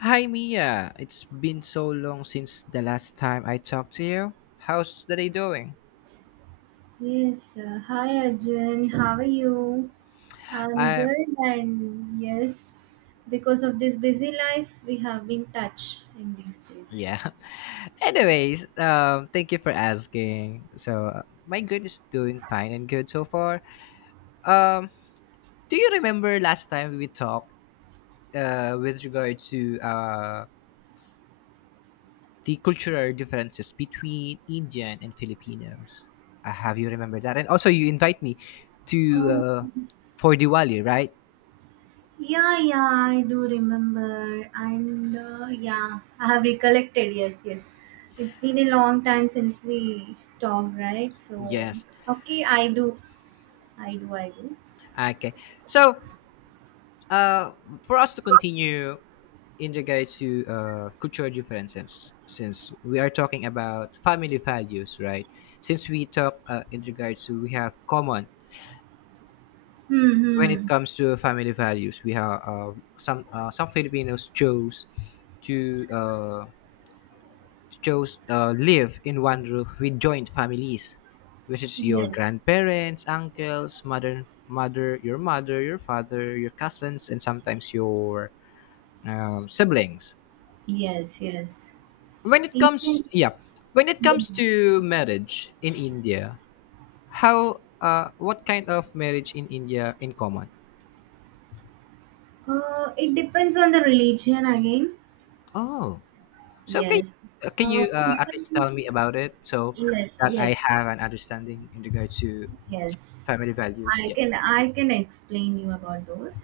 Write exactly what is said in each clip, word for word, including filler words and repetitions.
Hi Mia, it's been so long since the last time I talked to you. How's the day doing? Yes, uh, hi Arjun, how are you? I'm I good, and yes, because of this busy life, we have been touched in these days. Yeah. Anyways, um, thank you for asking. So uh, my grade is doing fine and good so far. Um, do you remember last time we talked uh, with regard to uh, the cultural differences between Indian and Filipinos? Uh, have you remembered that? And also, you invite me to Oh, uh, for Diwali, right? yeah, yeah, I do remember, and uh, yeah, I have recollected. Yes, yes, it's been a long time since we talked, right? So, Yes. okay, I do, I do, I do. Okay. So uh, for us to continue in regards to uh, cultural differences, since we are talking about family values, right? Since we talk uh, in regards to we have common Hmm, when it hmm. comes to family values, we have uh, some uh, some Filipinos chose to uh, chose uh, live in one roof with joint families, which is your Yes, grandparents, uncles, mother, mother, your mother, your father, your cousins, and sometimes your um, siblings. yes, yes. when it comes Even, yeah when it yeah. comes to marriage in India, how uh what kind of marriage in India in common? Uh, it depends on the religion again. Oh, so can Yes. you, can Uh, you uh, at least people, tell me about it so yes, that I yes, have an understanding in regard to yes. family values? I Yeah. can I can explain you about those.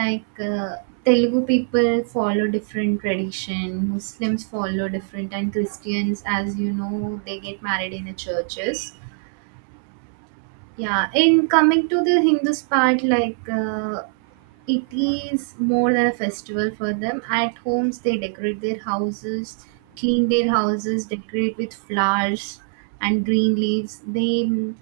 Like uh, Telugu people follow different tradition, Muslims follow different, and Christians, as you know, they get married in the churches. Yeah, in coming to the Hindus part, like uh, it is more than a festival for them. At homes, they decorate their houses, clean their houses, decorate with flowers and green leaves. They m-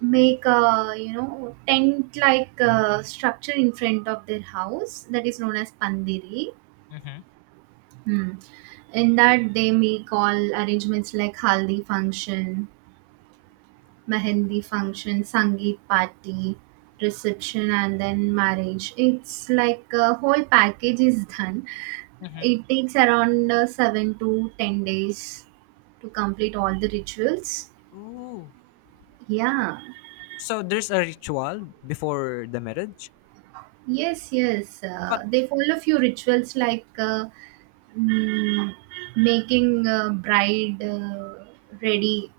make a you know tent like uh, structure in front of their house that is known as pandiri. Mm-hmm, Hmm. In that, they make all arrangements like haldi function, mehendi function, sangeet party, reception, and then marriage. It's like a whole package is done. mm-hmm. It takes around uh, seven to ten days to complete all the rituals. Oh, Yeah. so there's a ritual before the marriage, Yes, yes. but Uh, they follow few rituals like uh, mm, making uh, bride uh, ready.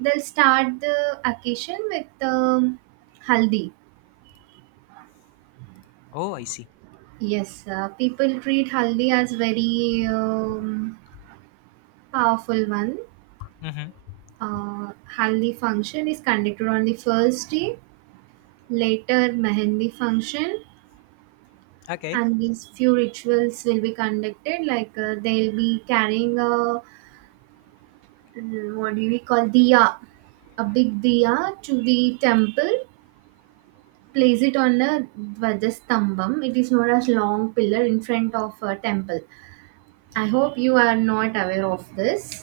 They'll start the occasion with um haldi. oh, I see. Yes, uh, people treat haldi as very um, powerful one. Mm-hmm. Uh, Haldi function is conducted on the first day, later mehendi function, Okay. and these few rituals will be conducted. Like uh, they'll be carrying a mm, what do we call diya, a big diya to the temple. Place it on a dvajastambam. It is known as long pillar in front of a temple. I hope you are not aware of this.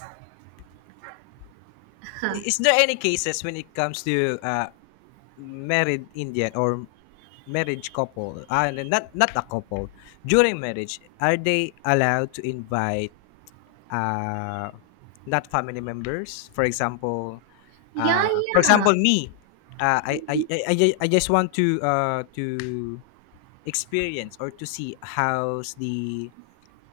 Is there any cases when it comes to uh, married Indian or marriage couple? Uh, not not a couple during marriage. Are they allowed to invite uh, not family members? For example, Yeah, uh, for example, yeah. me. Uh, I, I, I, I ju- I just want to uh, to experience or to see how's the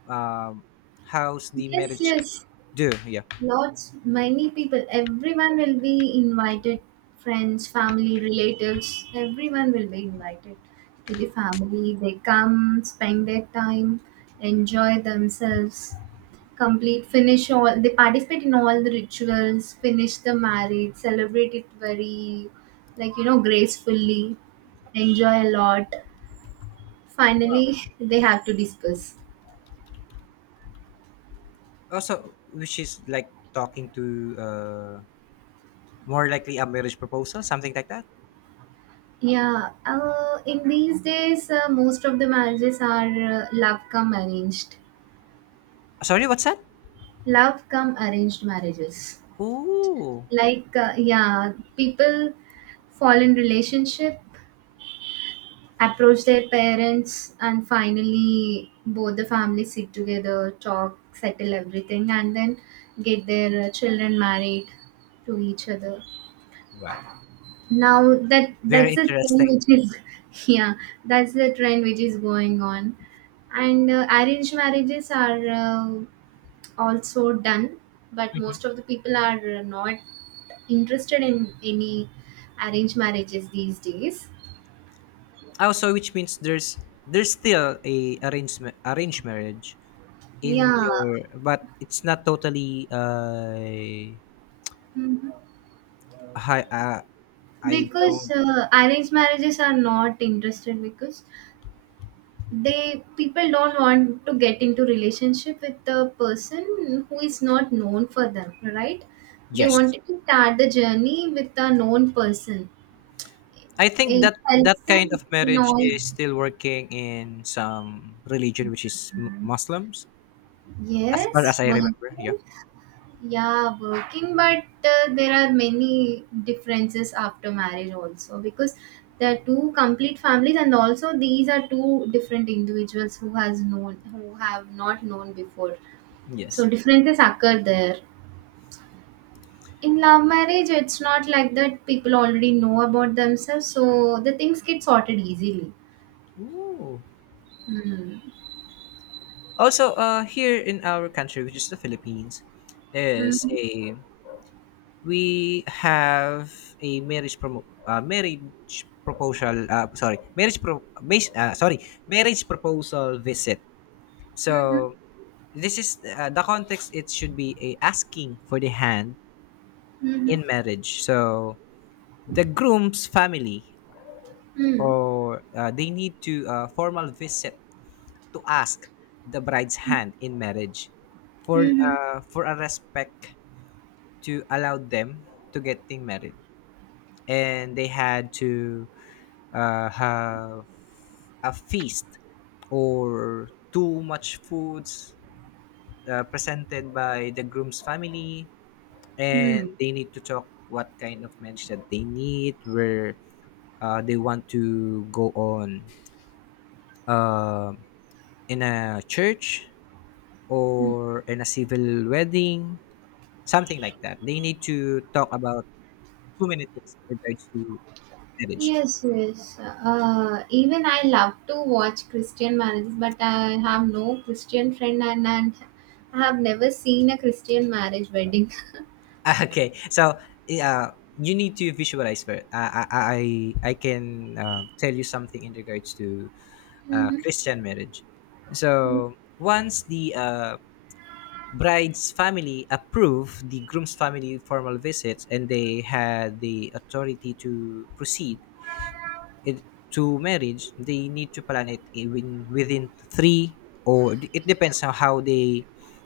um, how's the Yes, marriage yes. do. Yeah. Lots, many people. Everyone will be invited. Friends, family, relatives. Everyone will be invited to the family. They come, spend their time, enjoy themselves, complete, finish all. They participate in all the rituals, finish the marriage, celebrate it very, like, you know, gracefully, enjoy a lot. Finally, they have to discuss. Also, which is like talking to uh, more likely a marriage proposal, something like that. Yeah, uh, in these days, uh, most of the marriages are uh, love come arranged, Sorry, what's that? love come arranged marriages. Ooh, Like, uh, yeah, people fall in relationship, approach their parents, and finally both the families sit together, talk, settle everything, and then get their uh, children married to each other. wow, Now that very that's a trend interesting. which is yeah, that's the trend which is going on, and uh, arranged marriages are uh, also done, but Mhm. most of the people are not interested in any arranged marriages these days. Also, which means there's there's still a arranged ma- arranged marriage in Yeah. your, but it's not totally. Uh, Mhm. I uh, I Because don't. uh, arranged marriages are not interested because they people don't want to get into relationship with the person who is not known for them, right? They Yes, wanted to start the journey with a known person. I think It that that helps kind them of in marriage all. is still working in some religion, which is m- Muslims, as far Yes, as I remember. Yeah. working. Yeah, working, but uh, there are many differences after marriage also, because there are two complete families and also these are two different individuals who has known who have not known before, so Yes. differences occur there. In love marriage, it's not like that. People already know about themselves, so the things get sorted easily. Ooh. Mm. Also, uh, here in our country, which is the Philippines, is Mm-hmm. a we have a marriage promo uh, marriage proposal. Uh, sorry, marriage pro mas- uh, sorry marriage proposal visit. Mm-hmm. So this is uh, the context. It should be a asking for the hand in Mm-hmm. marriage. So the groom's family Mm-hmm. or uh, they need to uh, formal visit to ask the bride's hand in marriage for Mm-hmm. uh, for a respect to allow them to getting married, and they had to uh, have a feast or too much foods uh, presented by the groom's family, Mm-hmm. and they need to talk what kind of marriage that they need, where uh, they want to go on, uh, in a church or in a civil wedding, something like that. They need to talk about too many things in regards to marriage. Yes, yes. Uh, even I love to watch Christian marriages, but I have no Christian friend, and, and I have never seen a Christian marriage wedding. Okay, so yeah, you need to visualize first. I I I I can uh, tell you something in regards to uh, Mm-hmm. Christian marriage. So once the uh, bride's family approve the groom's family formal visits and they had the authority to proceed it, to marriage they need to plan it, even within three or d- it depends on how they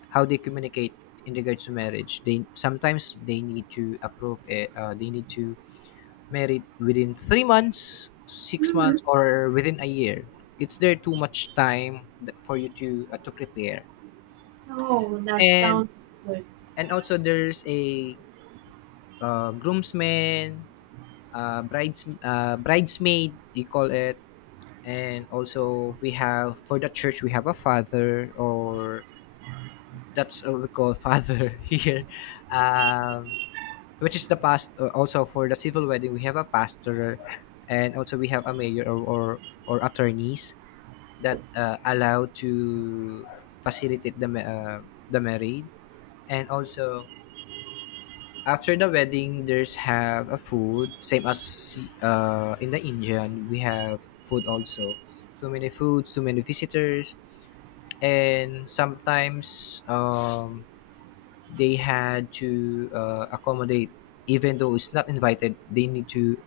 how they communicate in regards to marriage, they sometimes they need to approve it, uh, they need to marry within three months, six Mm-hmm. months or within a year. It's there too much time th- for you to uh, to prepare. Oh, that and sounds good. and also there's a uh, groomsman, uh, brides uh, bridesmaid, you call it. And also, we have for the church, we have a father, or that's what we call father here, um, which is the past, uh, also for the civil wedding we have a pastor, and also we have a mayor or or, or attorneys that uh, allow to facilitate the ma- uh, the marriage. And also after the wedding, there's have a food, same as uh, in the Indian we have food also. Too many foods, too many visitors, and sometimes um, they had to uh, accommodate, even though it's not invited, they need to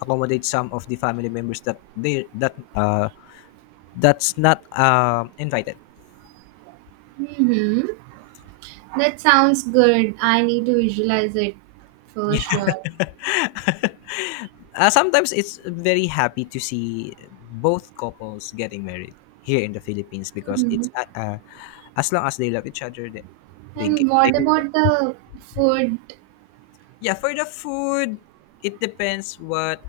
accommodate some of the family members that they that uh, that's not uh invited. Mm-hmm. That sounds good. I need to visualize it for sure. Uh, sometimes it's very happy to see both couples getting married here in the Philippines, because it's Hmm. uh, uh, as long as they love each other, they they, get, And they what can. about the food? Yeah, for the food, it depends what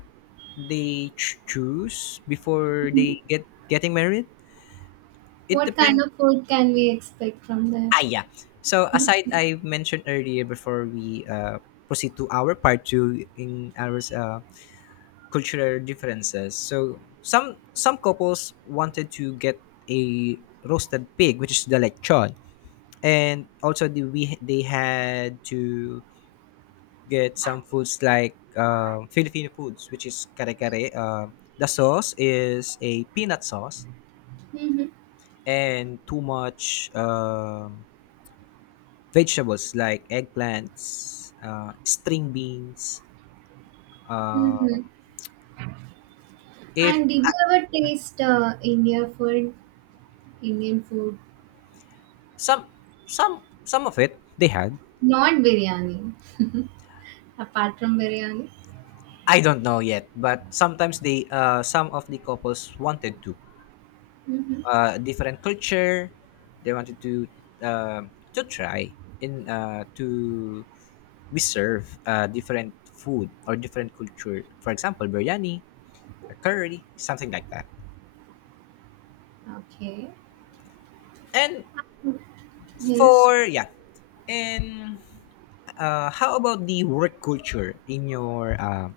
they ch- choose before they get getting married. It What depends. kind of food can we expect from there? Ah, yeah. So aside, I mentioned earlier before we uh, proceed to our part two in our uh, cultural differences. So some some couples wanted to get a roasted pig, which is the lechon, and also the, we they had to get some foods like um, Filipino foods, which is kare-kare. Uh, the sauce is a peanut sauce, Mm-hmm. and too much um, vegetables like eggplants, uh, string beans. Mm-hmm. If And did you ever taste uh, India food, Indian food? some some some of it they had, Not biryani, apart from biryani. I don't know yet, but sometimes they uh, some of the couples wanted to. Mm-hmm. Uh, different culture. They wanted to uh, to try in uh, to we serve uh, different food or different culture. For example, biryani, a curry, something like that. Okay. And Yes. for yeah, and uh, how about the work culture in your uh,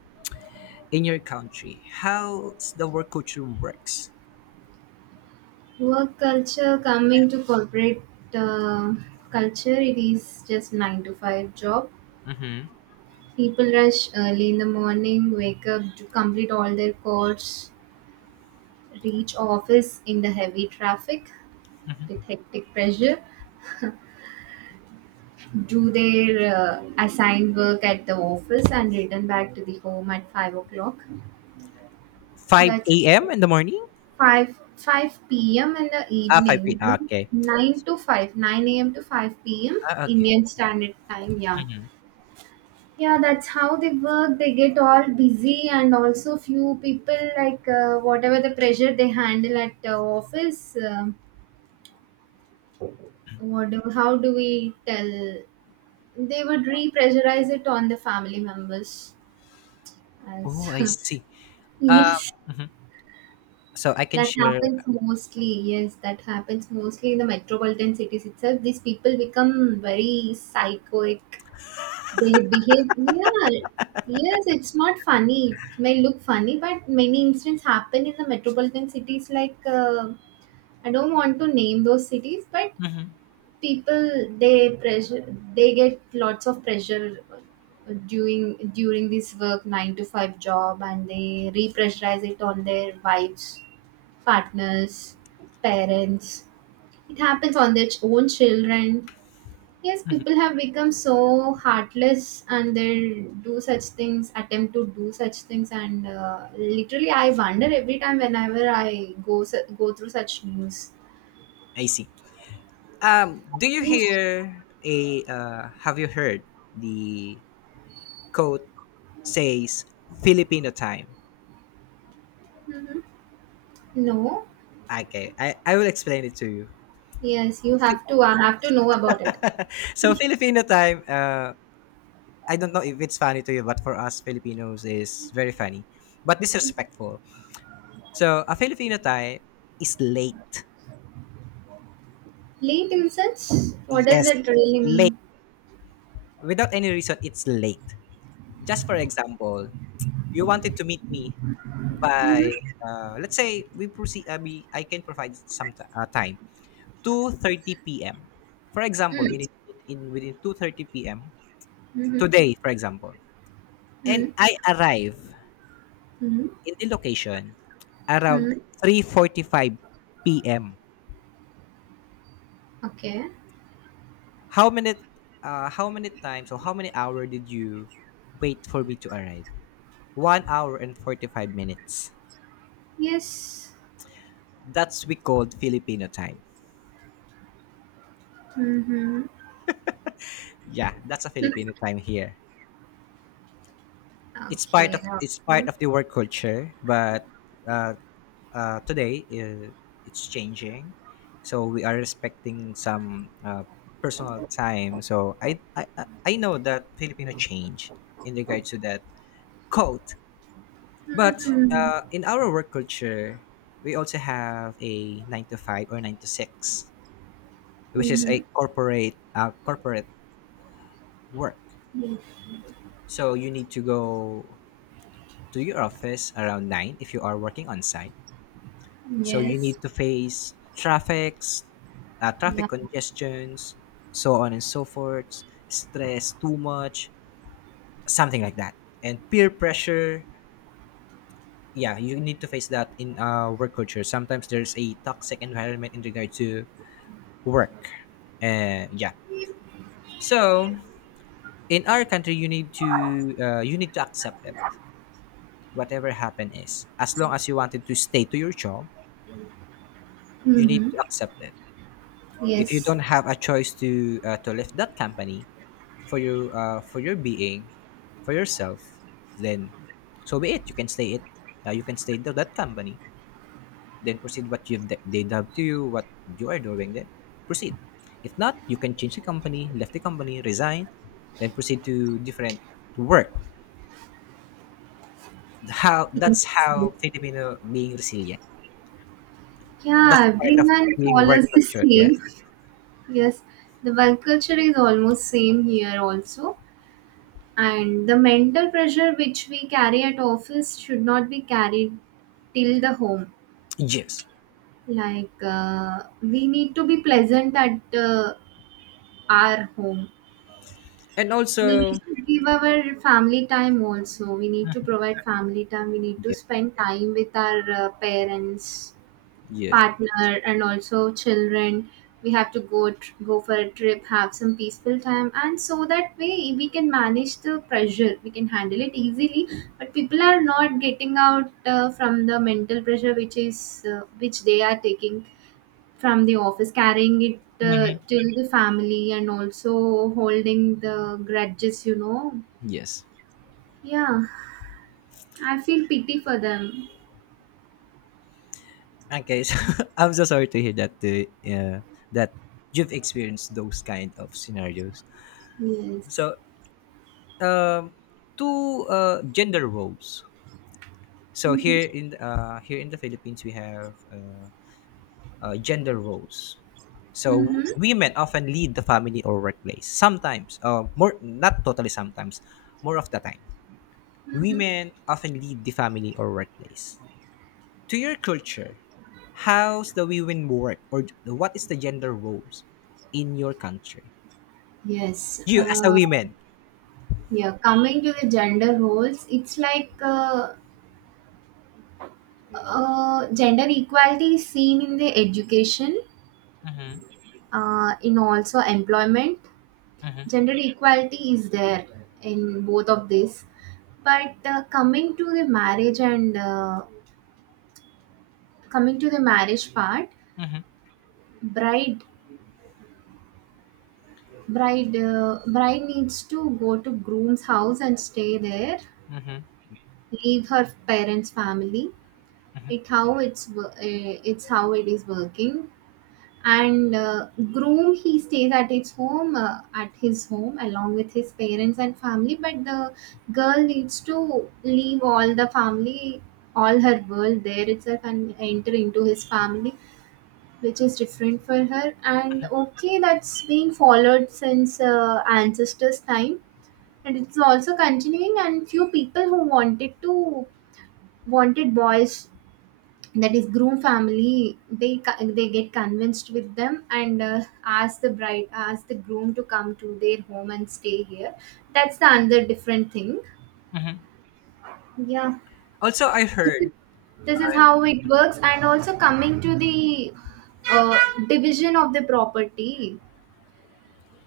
in your country? How's the work culture works? Work culture coming to corporate uh, culture, it is just nine to five job. Mm-hmm. People rush early in the morning, wake up, do complete all their chores, reach office in the heavy traffic with hectic pressure, do their uh, assigned work at the office, and return back to the home at five o'clock. That's five a m in the morning? five five p m in the Ah, evening, five p m. right? Okay. Nine to five, nine a.m. to five p.m. Ah, okay. Indian Standard Time. Yeah, Mm-hmm. yeah, that's how they work. They get all busy, and also few people like uh, whatever the pressure they handle at uh, office, uh, what do, how do we tell, they would re-pressurize it on the family members as Oh, I see. Uh, yes, mhm. So I can that share. happens mostly. Yes, that happens mostly in the metropolitan cities itself. These people become very psychoic. They behave, yeah, yes, it's not funny. It may look funny, but many incidents happen in the metropolitan cities. Like, uh, I don't want to name those cities, but Hmm. people they pressure, they get lots of pressure uh, during during this work nine to five job, and they repressurize it on their wives, partners, parents. It happens on their ch- own children. Yes, people have become so heartless and they do such things, attempt to do such things, and uh, literally, I wonder every time whenever I go su- go through such news. I see. Um, do you Yes. hear a? Uh, have you heard the quote says Filipino time? Mm-hmm. No. Okay, I, I will explain it to you. Yes, you Fi- have to. I have to know about it. so Filipino time. Uh, I don't know if it's funny to you, but for us Filipinos is very funny, but disrespectful. So a Filipino time is late. Late innocence. What does Yes, it really late mean? without any reason. It's late. Just for example, you wanted to meet me by Mm-hmm. uh, let's say we proceed uh, we, I can provide some t- uh, time two thirty p.m, for example, Mm-hmm. we need to meet in within two thirty p.m Mm-hmm. today, for example, and I Mm-hmm. arrive Mm-hmm. in the location around Mm. three forty-five p.m. Okay. How many uh, how many times, or how many hour did you wait for me to arrive? One hour and forty-five minutes. Yes. That's we called Filipino time. Mm-hmm. Yeah, that's a Filipino time here. it's part Okay. Of it's part Okay. of the work culture, but uh, uh, today uh, it's changing. So we are respecting some uh, personal time. So I, I i I know that Filipino change in regards to that quote. But Mm-hmm. uh, in our work culture we also have a nine to five or nine to six, which is Mm-hmm. a corporate uh, corporate work. Yes. So you need to go to your office around nine if you are working on site, so you Yes. need to face traffics, uh, Yeah. traffic congestions, so on and so forth. Stress too much, something like that, and peer pressure. Yeah, you need to face that in uh, work culture. Sometimes there's a toxic environment in regard to work, uh, yeah. So in our country, you need to uh, you need to accept it, whatever happen is. As long as you wanted to stay to your job, you need Mm-hmm. to accept it. If you Yes. don't have a choice to uh, to leave that company, for you uh, for your being, for yourself, then so be it. You can stay it uh, you can stay to that company, then proceed what you they dub to you, what you are doing, then proceed. If not, you can change the company, left the company, resign, then proceed to different, to work. How that's Yes. Yes. how Filipino being resilient. That's Yeah, part of everyone being follows work the culture. same. Yes. Yes. The work culture is almost same here also. And the mental pressure which we carry at office should not be carried till the home. Yes. Like uh, we need to be pleasant at uh, our home. And We also, need to give our family time also. We need to provide family time. We need to yes, spend time with our uh, parents, yes, partner, and also children. We have to go tr- go for a trip, have some peaceful time, and so that way we can manage the pressure. We can handle it easily. But people are not getting out uh, from the mental pressure which is uh, which they are taking from the office, carrying it uh, till the family, and also holding the grudges, you know. yes. Yeah, I feel pity for them. Okay, so I'm so sorry to hear that the uh, yeah, that you've experienced those kind of scenarios. Yes. So, um, two uh, gender roles. So here Mm-hmm. in uh, here in the Philippines, we have uh, uh, gender roles. So Mm-hmm. women often lead the family or workplace. Sometimes, uh, more, not totally. Sometimes, more of the time, women often lead the family or workplace. To your culture, how's the women work, or what is the gender roles in your country? Yes. You as a Uh, woman. Yeah. Coming to the gender roles, it's like uh, uh, gender equality is seen in the education, Mm-hmm. uh, in also employment, Mm-hmm. gender equality is there in both of this, but uh, coming to the marriage and uh, coming to the marriage part, Mm-hmm. bride bride uh, bride needs to go to groom's house and stay there, Mm-hmm. leave her parents family. It how it's wo- uh, it's how it is working. And uh, groom, he stays at his home uh, at his home along with his parents and family, but the girl needs to leave all the family, all her world there itself, and enter into his family, which is different for her. And okay, that's been followed since uh, ancestors time, and it's also continuing. And few people who wanted to wanted boys, that is groom family, they co- they get convinced with them and uh, ask the bride ask the groom to come to their home and stay here. That's the another different thing. Mm-hmm. Yeah, Also, I this heard. is, this is And how it works. And also coming to the uh, division of the property,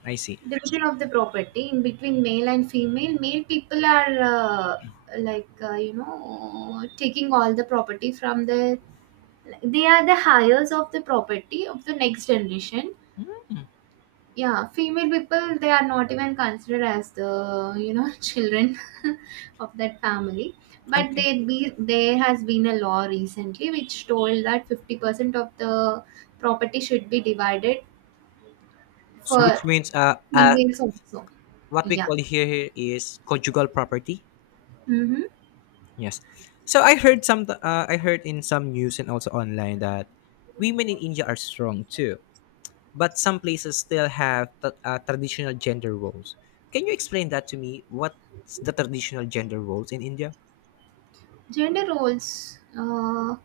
I see. division of the property in between male and female, male people are uh, like uh, you know, taking all the property from the, they are the heirs of the property of the next generation. Yeah, female people, they are not even considered as the, you know, children of that family. But Okay. they be, there has been a law recently which told that fifty percent of the property should be divided So for which means uh, uh females also. what we Yeah. call here is conjugal property. Mm-hmm. Yes. So I heard some uh, I heard in some news and also online that women in India are strong too, but some places still have t- uh, traditional gender roles. Can you explain that to me? What's the traditional gender roles in India? Gender roles. Uh,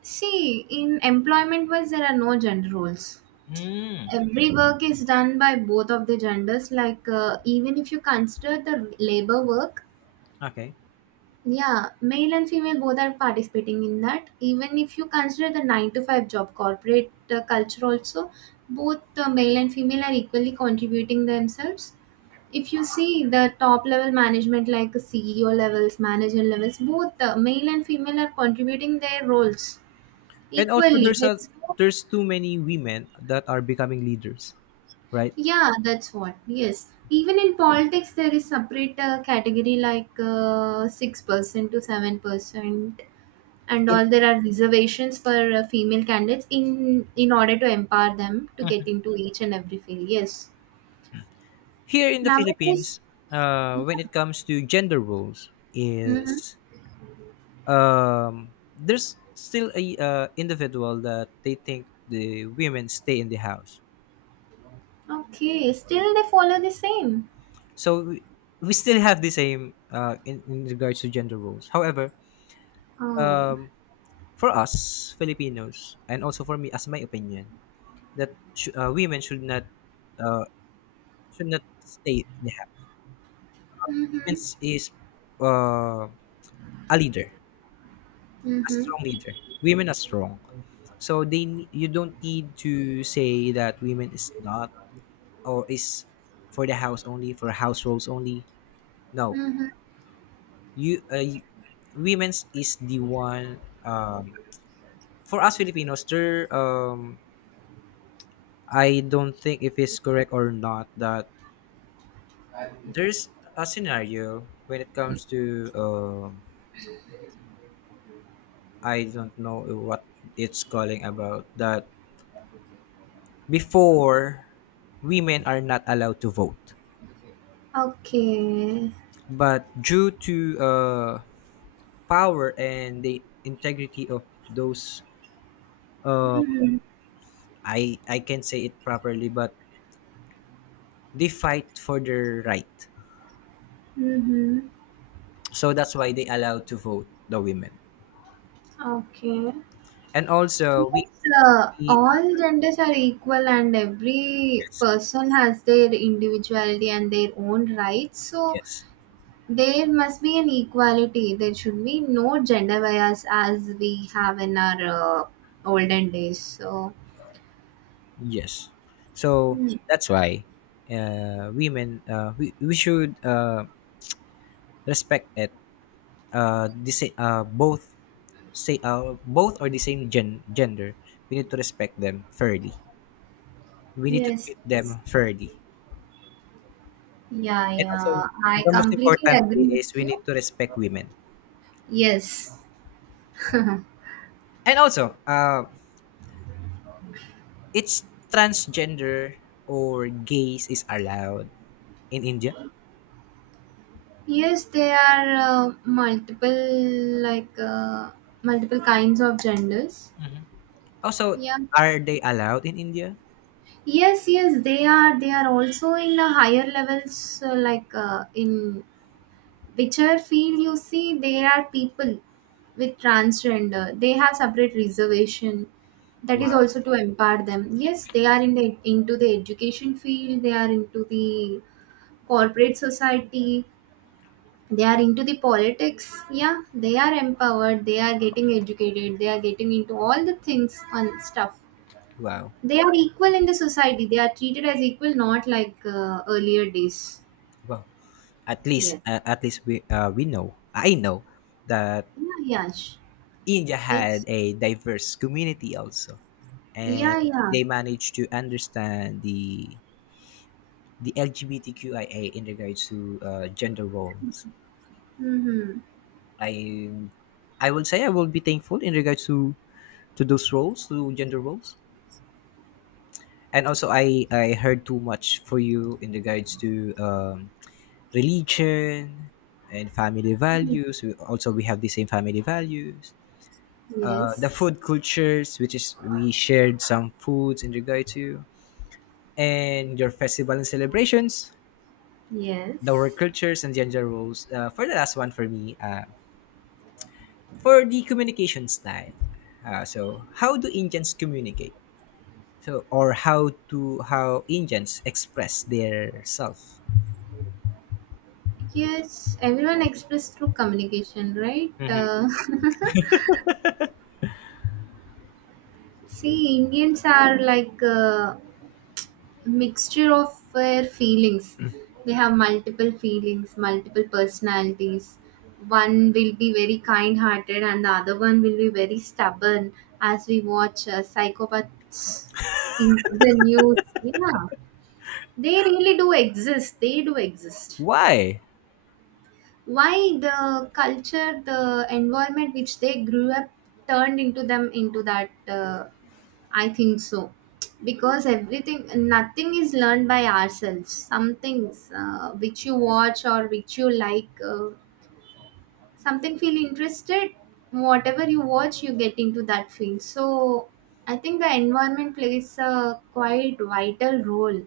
See, in employment wise, there are no gender roles. Hmm. Every work is done by both of the genders. Like, uh, even if you consider the labor work, Okay. yeah, male and female both are participating in that. Even if you consider the nine to five job, corporate uh, culture also, both uh, male and female are equally contributing themselves. If you see the top level management, like C E O levels, manager levels, both the male and female are contributing their roles And also, equally. there's a That's what— there's too many women that are becoming leaders, right? yeah, that's what. Yes, even in politics there is separate uh, category, like uh, six percent to seven percent, and In all there are reservations for uh, female candidates in in order to empower them to get into each and every field. Yes, here in the nowadays. Philippines, uh, when Yeah. it comes to gender roles, Hmm. is um, there's still a uh, individual that they think the women stay in the house. Okay, still they follow the same. So we, we still have the same uh, in, in regards to gender roles. However, Oh. um, for us Filipinos and also for me, as my opinion, that sh- uh, women should not uh, should not stay in the house. Women Mhm. is uh, a leader, a Mhm. strong leader. Women are strong, so they ne- you don't need to say that women is not, or is for the house only, for house roles only. No. Mhm. You uh, women's is the one. um, for us Filipinos, there um I don't think if it's correct or not that there's a scenario when it comes to um I don't know what it's calling about, that before, women are not allowed to vote. Okay. But due to uh power and the integrity of those, um Mhm. I I can not say it properly, but they fight for their right. Mhm. So that's why they allowed to vote the women. Okay. And also we, Yes, uh, we uh, all genders are equal and every person has their individuality and their own rights. So yes. there must be an equality. There should be no gender bias as we have in our uh, olden days. So, Yes, so hmm. that's why uh, women, uh, we, we should uh, respect it, uh, the, sa- uh, both, say uh, both or the same gen- gender. We need to respect them fairly, we need to Yes, treat yes. them fairly. Yeah, And also, yeah. I the most completely important agree is with we you. need to respect women. Yes. And also, uh it's transgender or gays is allowed in India. Yes, there are uh, multiple like uh, multiple kinds of genders. Also, Yeah. are they allowed in India? Yes, yes, they are. They are also in the higher levels, uh, like uh, in whichever field you see, there are people with transgender. They have separate reservation. That is Wow, also to empower them. Yes, they are in the into the education field. They are into the corporate society, they are into the politics. Yeah, they are empowered, they are getting educated, they are getting into all the things on stuff. wow, They are equal in the society, they are treated as equal, not like uh, earlier days. wow. At least, uh, yes. at least we uh, we know. I know that Yeah, yeah sh- India had it's, a diverse community also, and yeah, yeah. they managed to understand the the LGBTQIA in regards to uh, gender roles. Mm-hmm. I I will say I will be thankful in regards to to those roles, to gender roles. And also, I I heard too much for you in regards to um, religion and family values. We, also, we have the same family values, uh, the Yes, food cultures, which is we shared some foods in regard to, and your festival and celebrations, the work yes, cultures and gender roles. Uh, for the last one for me, uh, for the communication style, uh, so how do Indians communicate, so or how to how Indians express their self. yes, everyone expressed through communication, right? Mhm. uh, see, Indians are like uh, mixture of their feelings. They have multiple feelings, multiple personalities. One will be very kind hearted and the other one will be very stubborn, as we watch uh, psychopaths in the news. Yeah, they really do exist. They do exist. Why? Why? The culture, the environment which they grew up turned into them into that uh, I think so. Because everything, nothing is learned by ourselves. Some things uh, which you watch or which you like, uh, something feel interested, whatever you watch, you get into that field. So I think the environment plays a quite vital role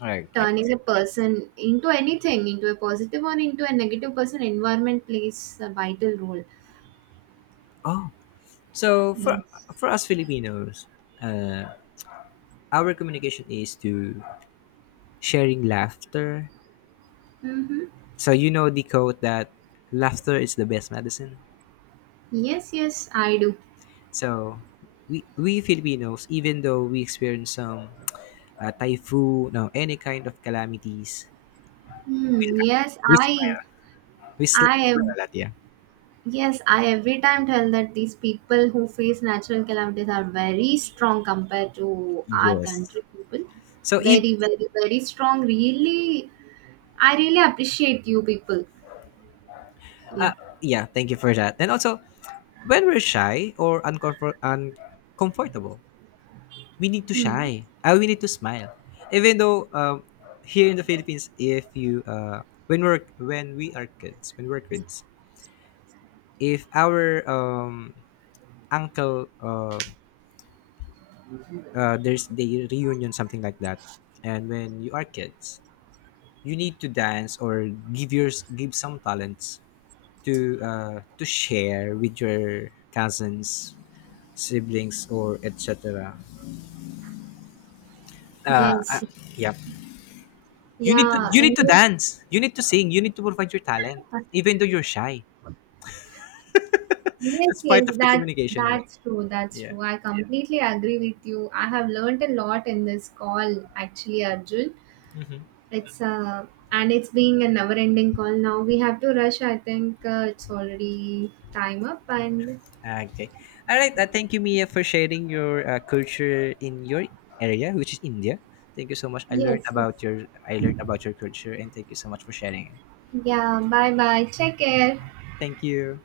Okay. turning a person into anything, into a positive or into a negative person. Environment plays a vital role. Oh, so for Yes. for us Filipinos, uh, our communication is to sharing laughter. Mm-hmm. So you know the quote that laughter is the best medicine. Yes, yes, I do. So we we Filipinos, even though we experience some uh, typhoon, no, any kind of calamities, we Hmm. laugh, Yes, we I smile, we sl- I smile a am lot. Yeah. Yes, I every time tell that these people who face natural calamities are very strong compared to our Yes. country people. So if Very, very, very strong. Really, I really appreciate you people. uh, Yeah. yeah, thank you for that. And also, when we're shy or uncomfort- uncomfortable, we need to Hmm. shine. Uh, we need to smile. Even though, um, here in the Philippines, if you uh, when we're when we are kids, when we're kids, if our um, uncle uh, uh, there's the reunion, something like that, and when you are kids, you need to dance or give yours give some talents to uh, to share with your cousins, siblings, or et cetera. Uh, uh, Yes. yeah. You need to Yeah. You need And to yes, dance. You need to sing. You need to provide your talent, even though you're shy. yes, That's part yes, of the that, communication. Yeah. that's true. That's Yeah. true. I completely agree with you. I have learned a lot in this call, actually, Arjun. Mhm. It's uh, and it's being a never-ending call. Now we have to rush. I think uh, it's already time up. And Okay. All right. Uh, thank you, Mia, for sharing your uh, culture in your area, which is India. Thank you so much. I learned yes, yes. about your I learned about your culture, and thank you so much for sharing it. Yeah. Bye bye. Take care. Thank you.